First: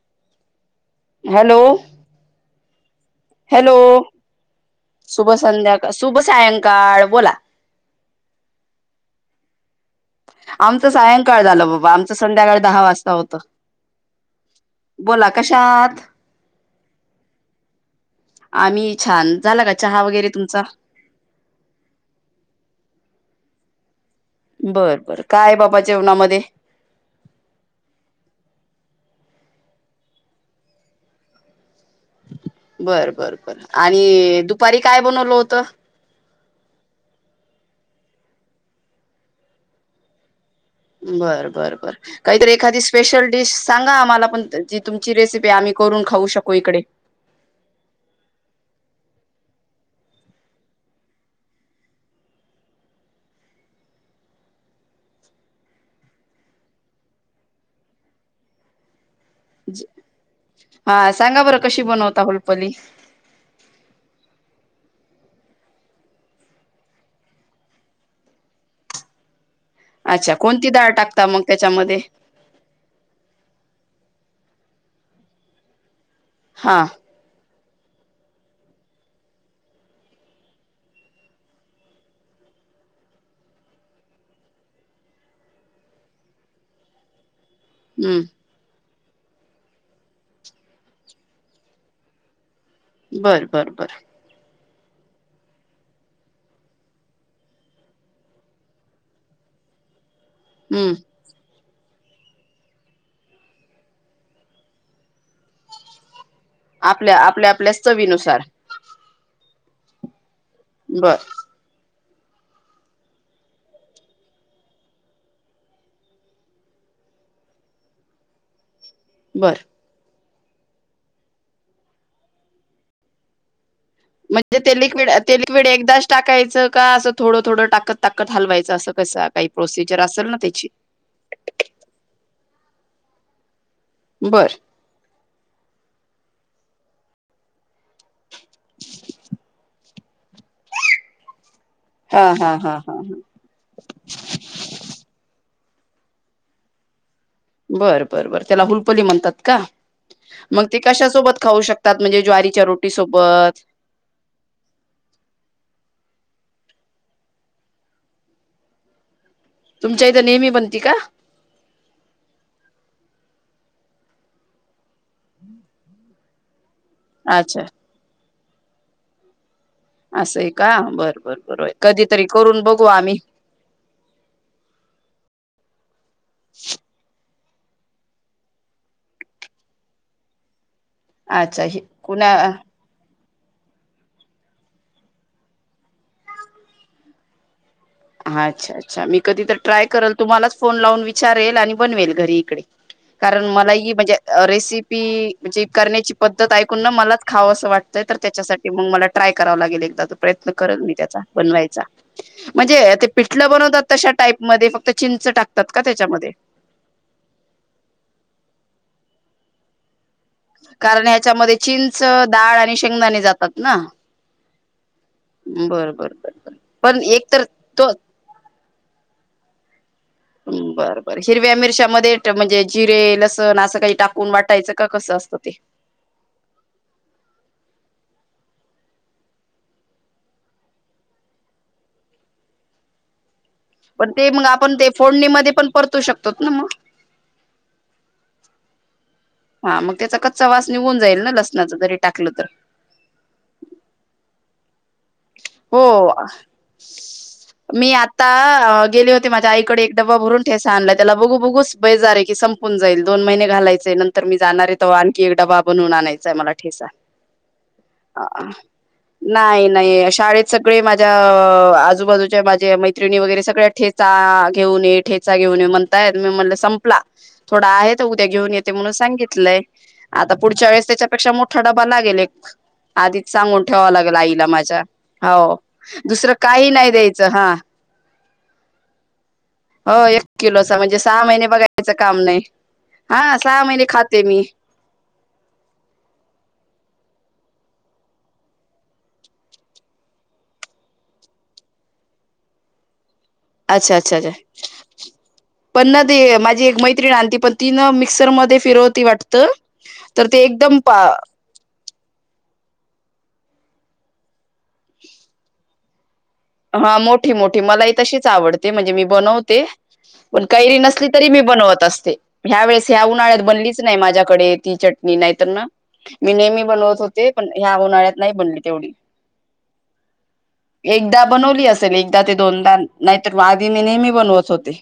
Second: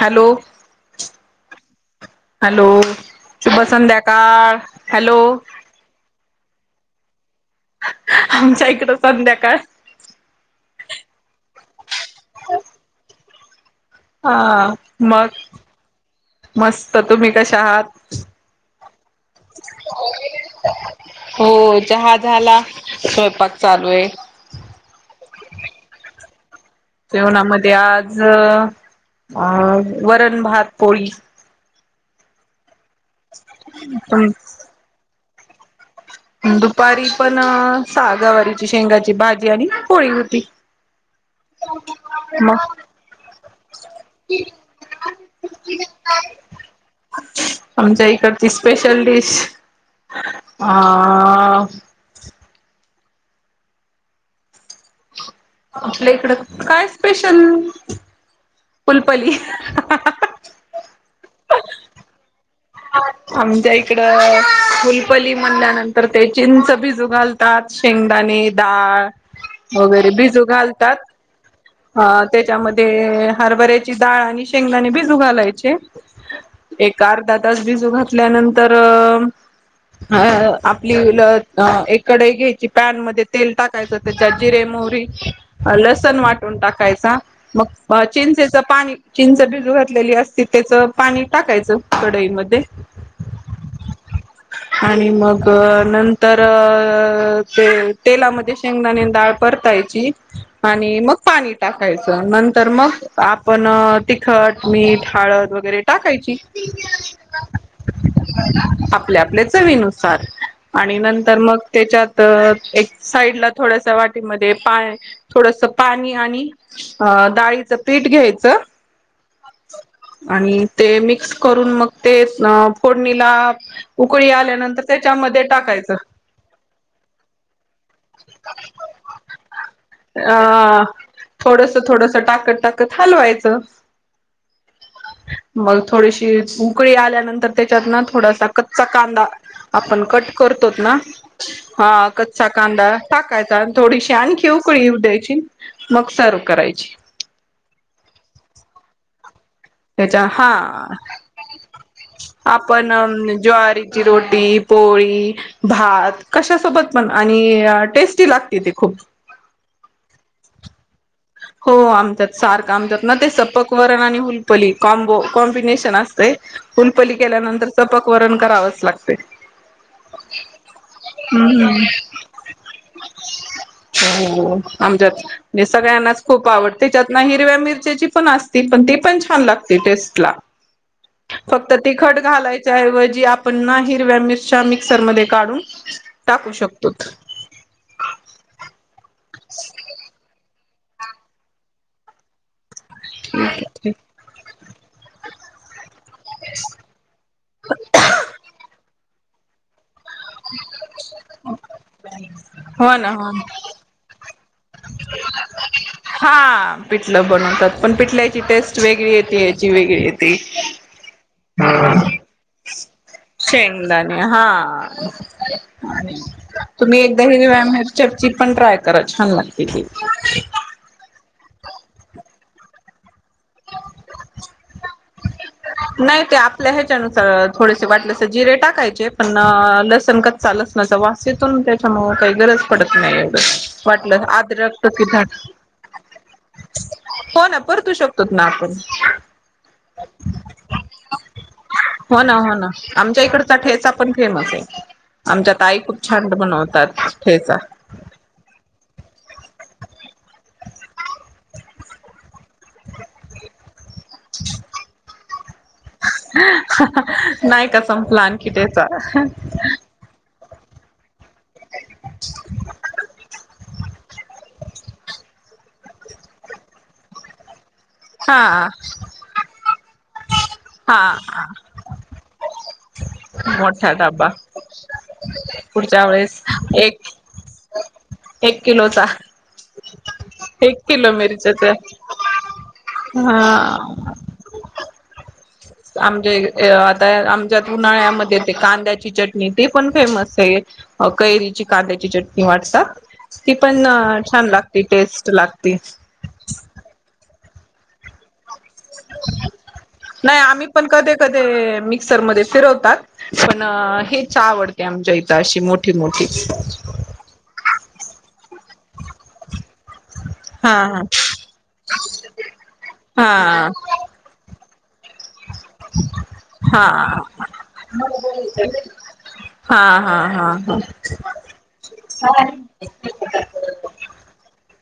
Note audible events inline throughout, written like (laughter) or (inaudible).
Hello, hello hello शुभ hello संध्याकाळ hello शुभ संध्याकाळ शुभ सायंकाळ बोला आमच्या इकड संध्याकाळ आमचं सायंकाळ झालं बाबा आमचं संध्याकाळ दहा वाजता होतं हा बोला मग कशा आहात मस्त तुम्ही कशा आहात आम्ही छान झाला का चहा वगैरे तुमचा हो चहा झाला स्वयंपाक चालू आहे बरं, बर काय बाबा जेेवणामध्ये जेवणामध्ये आज अ वरण, भात, पोळी बर, बर, बर आणि दुपारी काय बनवल होत दुपारी पण सागावारीची शेंगाची भाजी आणि पोळी होती बर, बर, बर काहीतरी मग एखादी स्पेशल डिश सांगा आम्हाला पण जी तुमची रेसिपी आम्ही करून खाऊ शकू इकडे आमच्या इकडची स्पेशल डिश आ आ आपल्या इकडं काय स्पेशल पुलपली. हा सांगा बरं कशी बनवता हुलपली? आमच्या इकडं, हुलपली म्हणल्यानंतर ते चिंच भिजू घालता त्यात शेंगदाणे, डाळ, वगैरे भिजू घालतात. ता मग त्याच्यामध्ये अ त्याच्यामध्ये हरभऱ्याची डाळ आणि शेंगदाणे भिजू घालायचे. हा एक अर्ध र्धा तास भिजू घातल्या नंतर अ आपली ल एक कढई घ्यायची, पॅन मध्ये तेल टाक कायचं, त्यात जिरे मोहरी, लसन वाट टून टाकायचा. मग हम्म चिंचेच पाणी चिंच भिजू घातलेली असती त्याचं पाणी टाकायचं कढईमध्ये बर बर बरं. आणि मग नंतर अ ते तेलामध्ये शेंगदाणे डाळ परताय ची हम्म आणि मग पाणी टाकायचं. नंतर मग आपण तिखट, मीठ, हळद वगैरे टाकायची. आपल्या आपल्या आपल्याच चवीनुसार आ पल्या आपल्या चवीनुसार आणि बर नंतर मग त्याच्यात तर एक साईड ला थोड्यासा वाटीमध्ये पाय, थोडसं पाणी आणि डाळीचं पीठ घ्यायचं. बरं आणि ते मिक्स करून मग ते अ फोडणीला उकळी मग ते आल्यानंतर लिक्विड अ ते त्याच्यामध्ये लिक्विड टाकायचं एकदाच टाकायचं का असं थोडं थोडं टाकत ताकत हलवायचं असं कसं काही प्रोसिजर असेल ना ते हा. थोडसं थोडसं टाकत टाकत हलवायचं. बर मग थोडीशी उकळी आल्यानंतर त्याच्यात ना थोडासा कच्चा कांदा, आपण कट करतोत ना हा कच्चा हा हा कांदा हा टाकायचा आणि थोडीशी आणखी उकळी येऊ द्यायची. मग सर्व्ह करायची. बरं बरं बरं त्याला हुलपली म्हणतात का? त्याच्या हा मग ते कशासोबत खाऊ शक त म्हणजे ज्वारीच्या रोटी सोबत, ची रोटी, पोळी भात कशासोबत पण आणि टेस्टी लागते ती खूप. तुमच्या इथं नेहमी बनती का? हो आमच्यात सारखं. आमच्यात ना ते सपक वरण आणि हुलपली कॉम्बो, कॉम्बिनेशन असते हुलपली अच्छा केल्यानंतर सपक वरण करावंच लागते. असं आहे का? बर बर बर हाय. कधीतरी करून बघू आम्ही. हो आमच्यात म्हणजे सगळ्यांनाच खूप आवडते. त्याच्यात ना हिरव्या मिरच्याची पण असते पण ती पण छान लागते टेस्टला. अच्छा फक्त हे तिखट कुणा घालायच्या ऐवजी आप पण ना, हिरव्या मिरच्या मिक्सरमध्ये काढून, टाकू शकतो. अच्छा अच्छा. मी कधी तरी ट्राय करेल, तुम्हालाच फोन लावून विचारेल आणि बनवेल घरी इकडे. (inaudible) कारण मलाही हो म्हणजे रेसिपी म्हणजे करण्याची पद्धत ऐकून ना मलाच खावसं वाटतं तर त्याच्यासाठी मग मला ट्राय कराव लागेल एकदा तो प्रयत्न करल मी त्याचा बनवायचा. म्हणजे ते ना हो ना. पिठलं बनवतात तशा टाईपमध्ये फक्त चिंच टाकतात का त्याच्यामध्ये हा पिटलं बनवतात पण पिटल्याची टेस्ट वेगळी येते, ह्याची वेगळी येती. कारण याच्यामध्ये चिंच, दाळ आणि शेंगदाणे जातात ना शेंगदाणे हा, बर बर बर बर तुम्ही पण एकदा एक तर हिरव्या तो मिरच्यात -रची पण ट्राय करा, छान लागती ती. बर बर, हिरव्या मिरच्यामध्ये म्हणजे, जिरे लस असं काही टाकून वाटायचं का, कसं असतं ते? नई ते आपल्या ह्याच्यानुसार, अं थोडेसे वाटले तर जिरे टाकायचे, पण लसण क -चा लसनाचा वास येतोना, त्याच्यामुळं काई गरज पडत नाई एवढं पण वाटलं ते मग आपण आद्रक ते, की धाट फोडणीमध्ये पण परतू शकतोत नं मग. हो ना परतू शकतोत ना, आपण. हा मग, त्याचा कच्चा वास निघून जाईल ना, लसणाच जरी हो टाकलं ना हो तरी. आमच्या इकडचा ठेचा पण फेमस ए. आमच्या ताई हो खूप छान बनवतात ठेचा! मी आता गेले होते, माझ्या आईकडे एक डब्बा भरून ठेसा आणलाय. त्याला बघू बघूस बेजार ए, की संप न जाईल. दोन महिने घालायचेय, नंतर मी जाणार हे तव्हा आणखी एक डबा बनून आणायचाय मला ठेचा. नाही का संपला, आणखी ठेचा. नाई नाई, शाळेत सगळे माझ्या, आजूबाजूच्या माझ्या मैत्रिणी वगैरे, सगळ्या ठेच -चा घेऊन ये, ठेचा घेऊन ये म्हणतायत. मी म्हणलं संपला. थोडा आहे तर उद्या हा घेऊन येते म्हणून सांगितलंय. आता पुढच्या वेळेस त्याच्यापेक्षा हा मोठा डबा लागेल एक आधीच सांगून ठेवावं मोठा लागेल डबा आईला माझ्या. हो. पुढच्या दुसरं वेळेस काही नाई एक देत तिचं हा. एक किलोचा. हो. एक किलोचा, एक म्हणजे किलो सहा महिने मिरचीच बघायचं आहे काम नई. हा सहा महिने खाते मी. आमजे, आता आमच्या उन्हाळ्यामध्ये, ते कांद्याची चटणी ती पण फेमस ए. अं कैरीची कांद्याची चटणी वाटसं ती पण, अच्छा, अच्छा, छान लागतती. टेस्ट लागती. ती माझी एक मैत्रीण आणती, पण ती नं मिक्सर म फिरवती वाटतं. तर ते एकदम ते मिक्सरमध्ये फिरवतात पण हीच आवडते, आमच्या इथं अशी मोठी मोठी. हं. मोठी मोठी, मला ही तशीच आवडते, म्हणजे मी बनवते. पण कैरी हा नसली तरी मी, बनवत असते. ह्या वेळेस, ह्या उन्हाळ्यात हा. बनलीच नई माझ्याकडे ती चटणी, नाहीतर ना मी नेहमी हा बनवत होते, पण ह्या उन्हाळ्यात नई बनली तेवढी. हाहा, हाहा. एकदा बनवली असेल एकदा ते दोनदान, नाई तर आधी मी नेहमी बनवत होते.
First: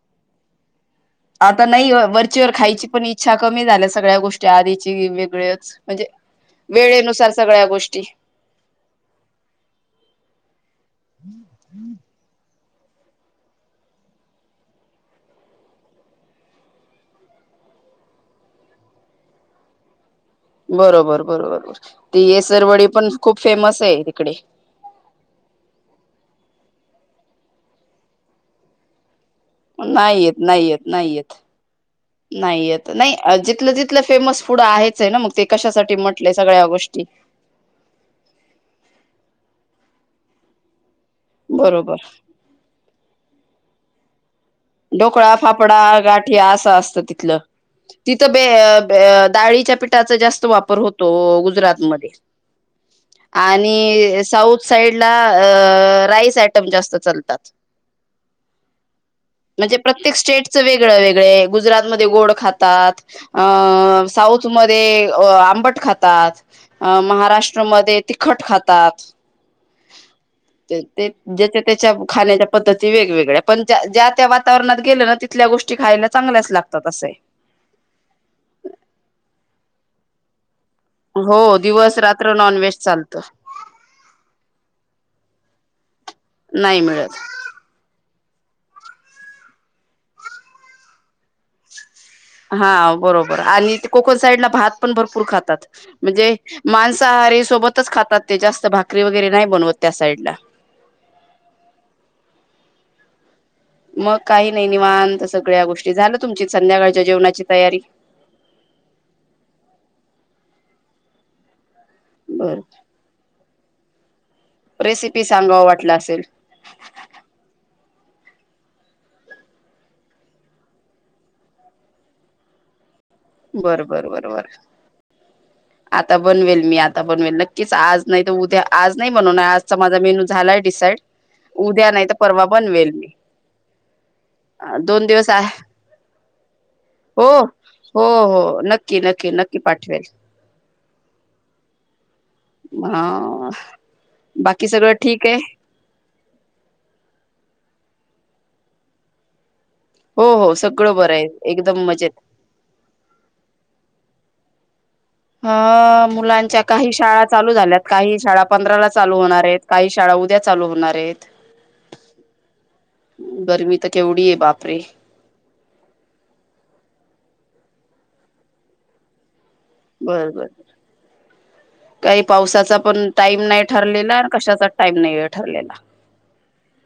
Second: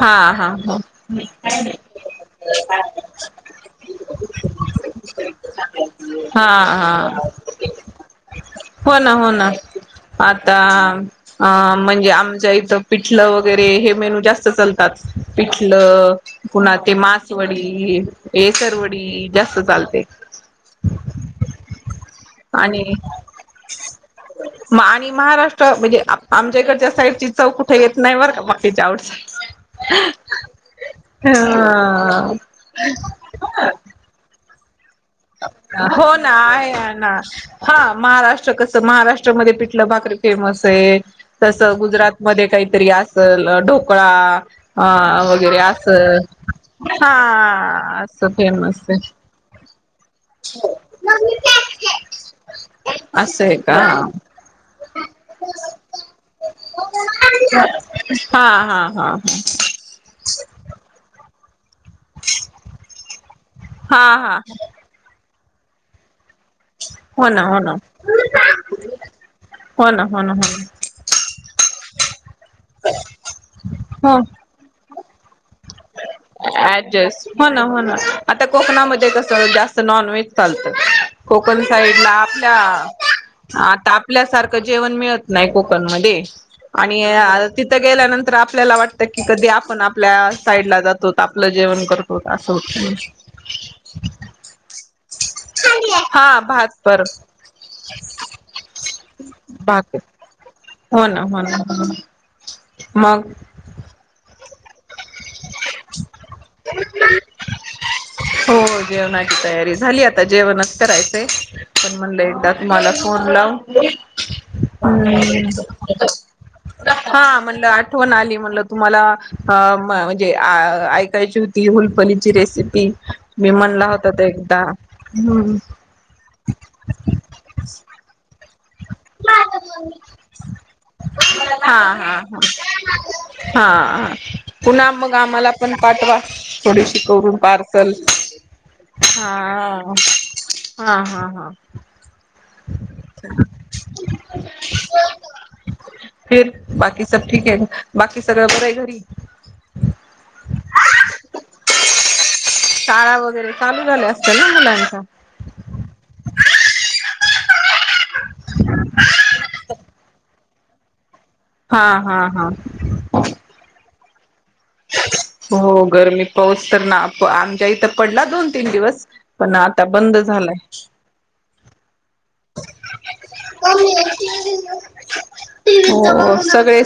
हा हा हा हा आता नई वं. वरचीवर खायची पण, इच्छा कमी झाल्या, सगळ्या गोष्टी आधीची वेगळंच, म्हणजे वेळेनुसार सगळ्या गोष्टी होना, होना. आता अं म्हणजे आमच्या इथं पिठलं वगैरे, हे मेनू जास्त चालतात. पिठलं, पुन्हा ते मासवडी, येसरवडी जास्त चालते. बरोबर, बरोबर. ती आणि येसरवडी पण खूप फेमस ए इकडे. आणि महाराष्ट्र, म्हणजे आमच्याकडच्या साईडची चव कुठं येत नाई बरं का! बाकीच्या आ (inaudible) नाई येत, नाई येत, नाई येत. साईड नाही येत, नाई ह जिथलं तिथलं फेमस फुड आहेच आहे ना मग ते कशासाठी हो ना म्हटलंय सगळ्या आहे गोष्टी ना हा महाराष्ट्र कसं महाराष्ट्रामध्ये पिठलं भाकरी फेमस आहे. तस बरोबर गुजरात मध्ये काहीतरी असल ढोकळा अ ढोकळा वगैरे फाफडा असं गाठीया असं असतं तिथलं हा असं तिथंल बे फेमस बे आहे डाळीच्या पिठाचा जास्त वापर होतो गुजरातमध्ये. असं आहे का आणि साऊथ साइड ला अ राईस आयटम जास्त चालतात. हा हा हा. म्हणजे प्रत्येक स्टेटचं वेगळं वेगळे गुजरातमध्ये गोड खातात. अ हा हा साऊथ मध्ये आंबट खातात. अ हो ना हो ना महाराष्ट्रमध्ये तिखट खातात. हो ना हो ना हो ना. ते ज्याच्या त्याच्या खाण्याच्या पद्धती वेगवेगळ्या पण ज्या ज्या. ना त्या वातावरणात गेलं ना तिथल्या गोष्टी खायला चांगल्याच लागतात असं अड्जस्ट हो ना हो ना आता कोकणामध्ये कस जास्त नॉन व्हेज. चालतय आहे हो कोकण दिवस साईड ला रात्र आपल्या. नॉनव्हेज चालतं आता आपल्यासारखं जेवण मिळत नाही कोकणमध्येध् नाही आणि मिळत अल्प तिथं गेल्यानंतर आपल्याला वाटतं की कधी आपण आपल्या साईड ला जातो आपलं जेवण करतो. असं हा होत बरोबर आणि ते कोकण साईडला भात पण भरपूर खातात. म्हणजे हा भात पर मांसाहारी सोबतच खातात ते जास्त भाकरी वगैरे नाही बनवत त्या भाकर साईडला. हो ना हो ना मग. मग काही नाही निवांत सगळ्या गोष्टी झाल्या तुमची संध्याकाळच्या जेवणाची तयारी? हो जेवणाची तयारी झाली आता जेवणच करायचंय पण म्हणलं एकदा बर तुम्हाला. पूर्णम रेसिपी हम् (unintelligible) सांगाव वाटलं असेल हा म्हणलं आठवण आली म्हणलं तुम्हाला. म्हणजे ऐकायची होती हुलफलीची रेसिपी मी बर म्हणला बर होता तर बर बर एकदा हम्म. आता बनवेल मी आता बनवेल नक्कीच आज नाही तर उद्या. आज नाही म्हणून आजचा माझा मेनू झालाय डिसाईड. हा उद्या नाही हा तर परवा बनवेल मी ह हा पुन्हा दोन मग दिवस आहे आम्हाला. पण पाठवा थोडीशी हो करून पार्सल हो हो नक्की नक्की नक्की हा. पाठवेल हा हा हा हा बाकी सगळं ठीक आहे? फिर बाकी सब ठीक आहे बाकी सगळं बर आहे घरी? हो हो सगळं बरं आहे एकदम मजेत. शाळा वगैरे चालू झाल्या असतील ना मुलांच्या? ह मुलांच्या काही शाळा चालू झाल्यात. काही शाळा पंधरा ला चालू होणार आहेत काही शाळा उद्या चालू होणार आहेत. हा हा हा. गरमी तर केवढी आहे बापरे. हो गरमी पाऊस तर ना आमच्या इथं पडला दोन तीन दिवस पण आ त्ता बंद बर बर झालाय. काही पावसाचा पण टाईम नाही ठरलेला कशाचाच टाईम नाही आहे ठरलेला. हो सगळे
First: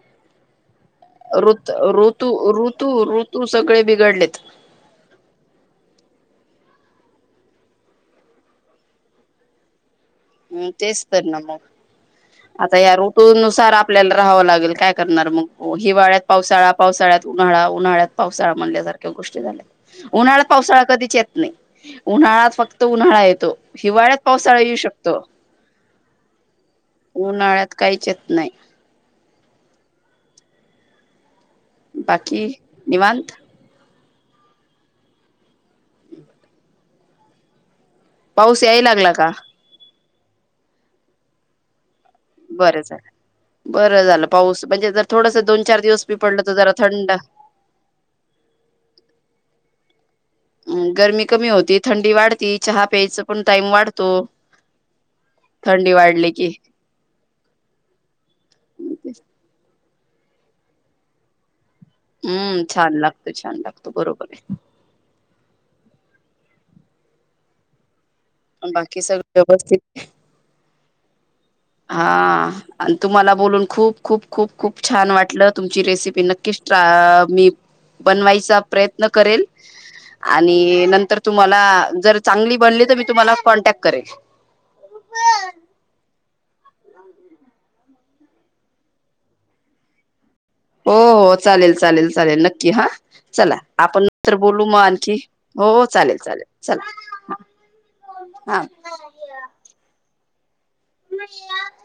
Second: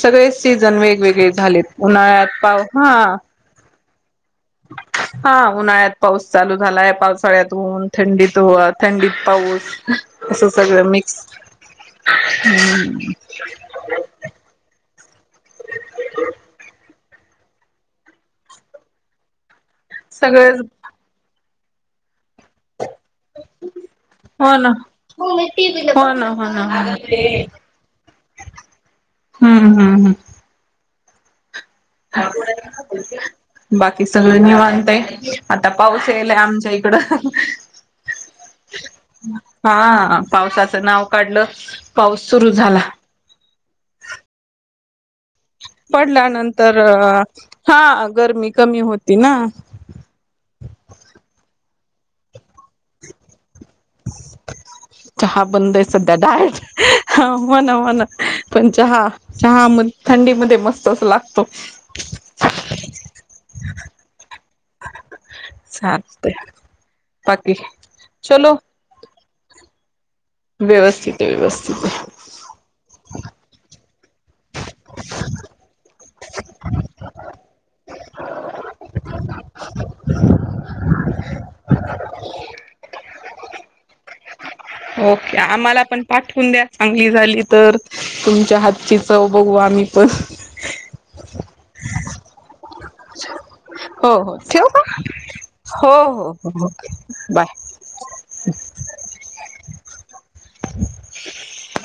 सगळेच सीझन वेगवेगळे झालेत उन्हाळ्यात पाव हा. तू सगळे बिघडलेत. ह (unintelligible) हां, उन्हाळ्यात पाऊस चालू झालाय, पावसाळ्यात उन, थंडीत व थंडीत पाऊस असं हम् सगळं तेच मिक्स तर ना मग, आता या ऋटू नुसार आप आपल्याला राहावं लागल, काय करणार मग, हिवाळ्यात पावसाळा, पावसाळ्यात उन्हाळा, उन्हाळ्यात पावसाळा, म्हणल्यासारखे गोष्टी झाल्या, उन्हाळ्यात सगळेच पावसाळा, कधीच येत नही, उन्हाळच फक् त, उन्हाळा येतो, हिवाळ्यात हो पावसाळा ना येऊ शक हो मी टिफिन (unintelligible) हो ना, होणा होणा. उन्हाळ्यात काहीच येत नाही हम्म हम् हम्म. बाकी? निवांत. बाकी सगळं निवांतय, आता पाऊस येयलाय, आमच्या इकडं. पाऊस याय, लागला का? हां, पावसाचं नाव काढलं पाऊस सुरू झाला बरं झालं, बरं झालं पाऊस, म्हणजे जर थोडस दोन-चार दिवस, बी पडलं, तर जरा थंड हां, गरमी कमी होती ना? म गरमी कमी होती, थंडी वाढती, चहा प्यायचं पण टाईम वाढ चहा बंद ये, सध्या वाढली की डाएट हां, म्हणा म्हणा, पण चहा, चहा म थंडी मध्ये, मस्तच लागतो. हम्म, छान लागतो, छान लागतो बरोबर. चालतंय, बाकी? चलो आहे बाकी, सगळ व्यवस्थित? व्यवस्थित ये व्यवस्थित. हां. अन, तुम्हाला बोलून, खूप-खूप, खूप- खूप छान वाटलं, तुमची रेसिपी नक्कीच ट्र अ मी बनवायचा प्रयत्न करेल आणि नंतर तुम्हाला, जर चांगली बनली त मी तुम्हाला, कॉन्टॅक्ट करेल. ओके, आम्हाला पण पाठवून द्या, चांगली झाली तर. तुमच्या हातची, चव बघू, आम्ही पण. हो हो, चालेल चालेल चालेल, नक्की हां, चला आपण हो हो नंतर बोलू, ठेव मग का आणखी, हो हो चालेल-चालेल हो हो चाला. बाय हा. (inaudible)